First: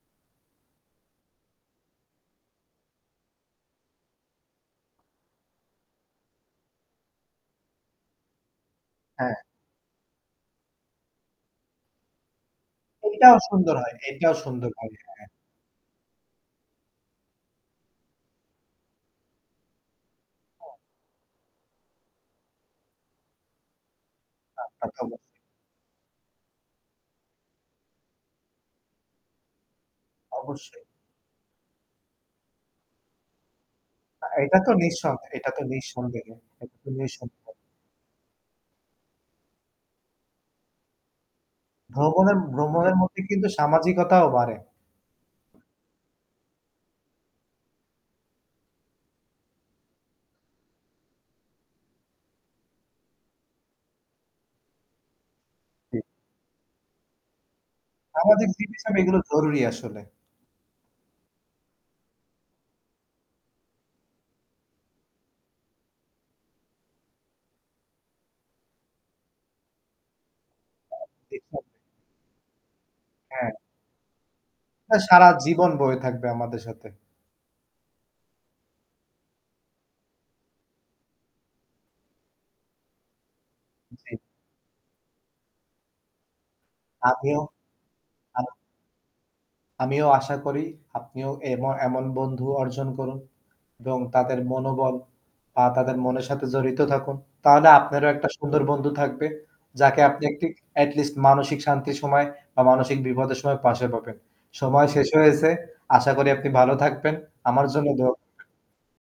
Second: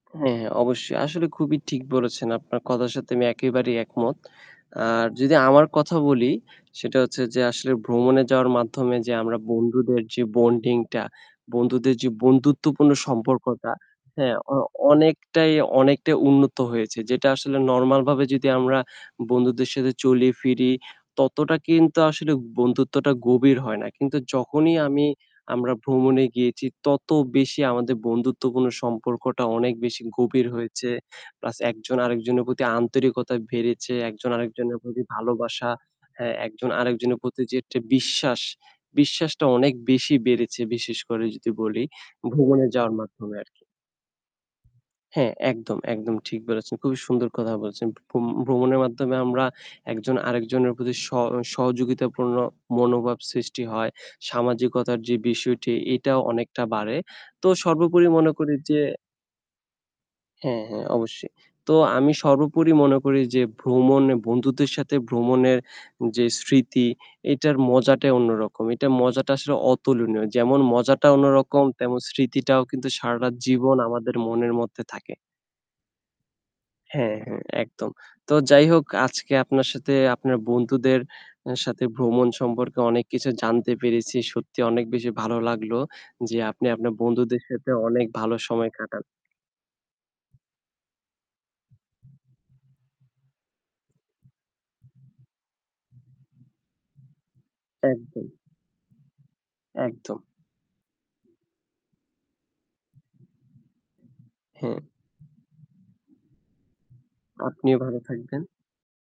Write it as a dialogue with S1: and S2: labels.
S1: আ হ্যাঁ, হ্যাঁ। অবশ্যই আসলে খুবই ঠিক বলেছেন। আপনার কথার সাথে আমি একেবারেই একমত। আর যদি আমার কথা বলি সেটা হচ্ছে যে আসলে ভ্রমণে যাওয়ার মাধ্যমে যে
S2: হ্যাঁ।
S1: আমরা বন্ধুদের যে বন্ডিং টা, বন্ধুদের যে বন্ধুত্বপূর্ণ
S2: এইটাও
S1: সম্পর্কটা।
S2: সুন্দর হয় এইটাও
S1: হ্যাঁ অ
S2: সুন্দর হয়। হ্যাঁ।
S1: অনেকটাই, অনেকটাই উন্নত হয়েছে। যেটা আসলে নরমাল ভাবে যদি আমরা বন্ধুদের সাথে চলি ফিরি,
S2: [unintelligible]
S1: ততটা কিন্তু আসলে বন্ধুত্বটা গভীর হয় না। কিন্তু
S2: না
S1: যখনই
S2: তা তো
S1: আমি
S2: অবশ্যই।
S1: আমরা ভ্রমণে গিয়েছি তত বেশি আমাদের বন্ধুত্বপূর্ণ সম্পর্কটা অনেক বেশি গভীর
S2: অবশ্যই।
S1: হয়েছে। প্লাস একজন আরেকজনের প্রতি আন্তরিকতা বেড়েছে
S2: আ
S1: একজন
S2: এটা তো
S1: আরেকজনের প্রতি
S2: নিঃসন্দেহে, এটা তো
S1: ভালোবাসা হ্যাঁ
S2: নিঃসন্দেহে,
S1: একজন
S2: এটা তো
S1: আরেকজনের প্রতি
S2: নিঃসন্দেহে।
S1: যে একটি বিশ্বাস, বিশ্বাসটা অনেক বেশি বেড়েছে বিশেষ করে যদি বলি
S2: ভ্রমণের
S1: ভ্রমণে যাওয়ার
S2: ভ্রমণের মধ্যে
S1: মাধ্যমে
S2: কিন্তু
S1: আর কি।
S2: সামাজিকতাও বাড়ে।
S1: হ্যাঁ একদম, একদম ঠিক বলেছেন। খুবই সুন্দর কথা বলেছেন। ভ্রম ভ্রমণের মাধ্যমে আমরা একজন আরেকজনের প্রতি স সহযোগিতাপূর্ণ মনোভাব সৃষ্টি হয়। সামাজিকতার যে বিষয়টি, এটাও অনেকটা বাড়ে। তো সর্বোপরি মনে
S2: সামাজিক
S1: করি
S2: জিব
S1: যে
S2: হিসেবে এগুলো জরুরি আসলে।
S1: হ্যাঁ, হ্যাঁ অবশ্যই। তো আমি সর্বোপরি মনে করি যে ভ্রমণ এ বন্ধুদের সাথে ভ্রমণের যে স্মৃতি, এইটার মজাটাই অন্যরকম। এইটা মজাটা আসলে অতুলনীয়। যেমন
S2: আ
S1: মজাটা অন্যরকম
S2: দেখাবে
S1: তেমন, স্মৃতিটাও কিন্তু সারাটা
S2: হ্যাঁ।
S1: জীবন আমাদের মনের মধ্যে
S2: আ
S1: থাকে।
S2: সারা জীবন বয়ে থাকবে আমাদের সাথে।
S1: হ্যাঁ, হ্যাঁ একদম। তো যাই হোক আজকে আপনার সাথে আপনার বন্ধুদের অ্যা সাথে ভ্রমণ সম্পর্কে অনেক কিছু জানতে
S2: জি।
S1: পেরেছি। সত্যি অনেক বেশি ভালো লাগলো যে আপনি আপনার
S2: আপনিও,
S1: বন্ধুদের সাথে অনেক ভালো
S2: আ
S1: সময় কাটান।
S2: আমিও আশা করি আপনিও এম এমন বন্ধু অর্জন করুন এবং তাদের মনোবল বা তাদের মনের সাথে জড়িত থাকুন। তাহলে আপনারও একটা
S1: একদম।
S2: সুন্দর বন্ধু থাকবে। যাকে
S1: একদম।
S2: আপনি একটি এটি লিস্ট মানসিক শান্তির সময় বা মানসিক বিপদের সময় পাশে পাবেন।
S1: হুম।
S2: সময় শেষ হয়েছে, আশা করি আপনি ভালো থাকবেন। আমার
S1: আপনিও
S2: জন্য
S1: ভালো
S2: দোয়া করবেন।
S1: থাকবেন।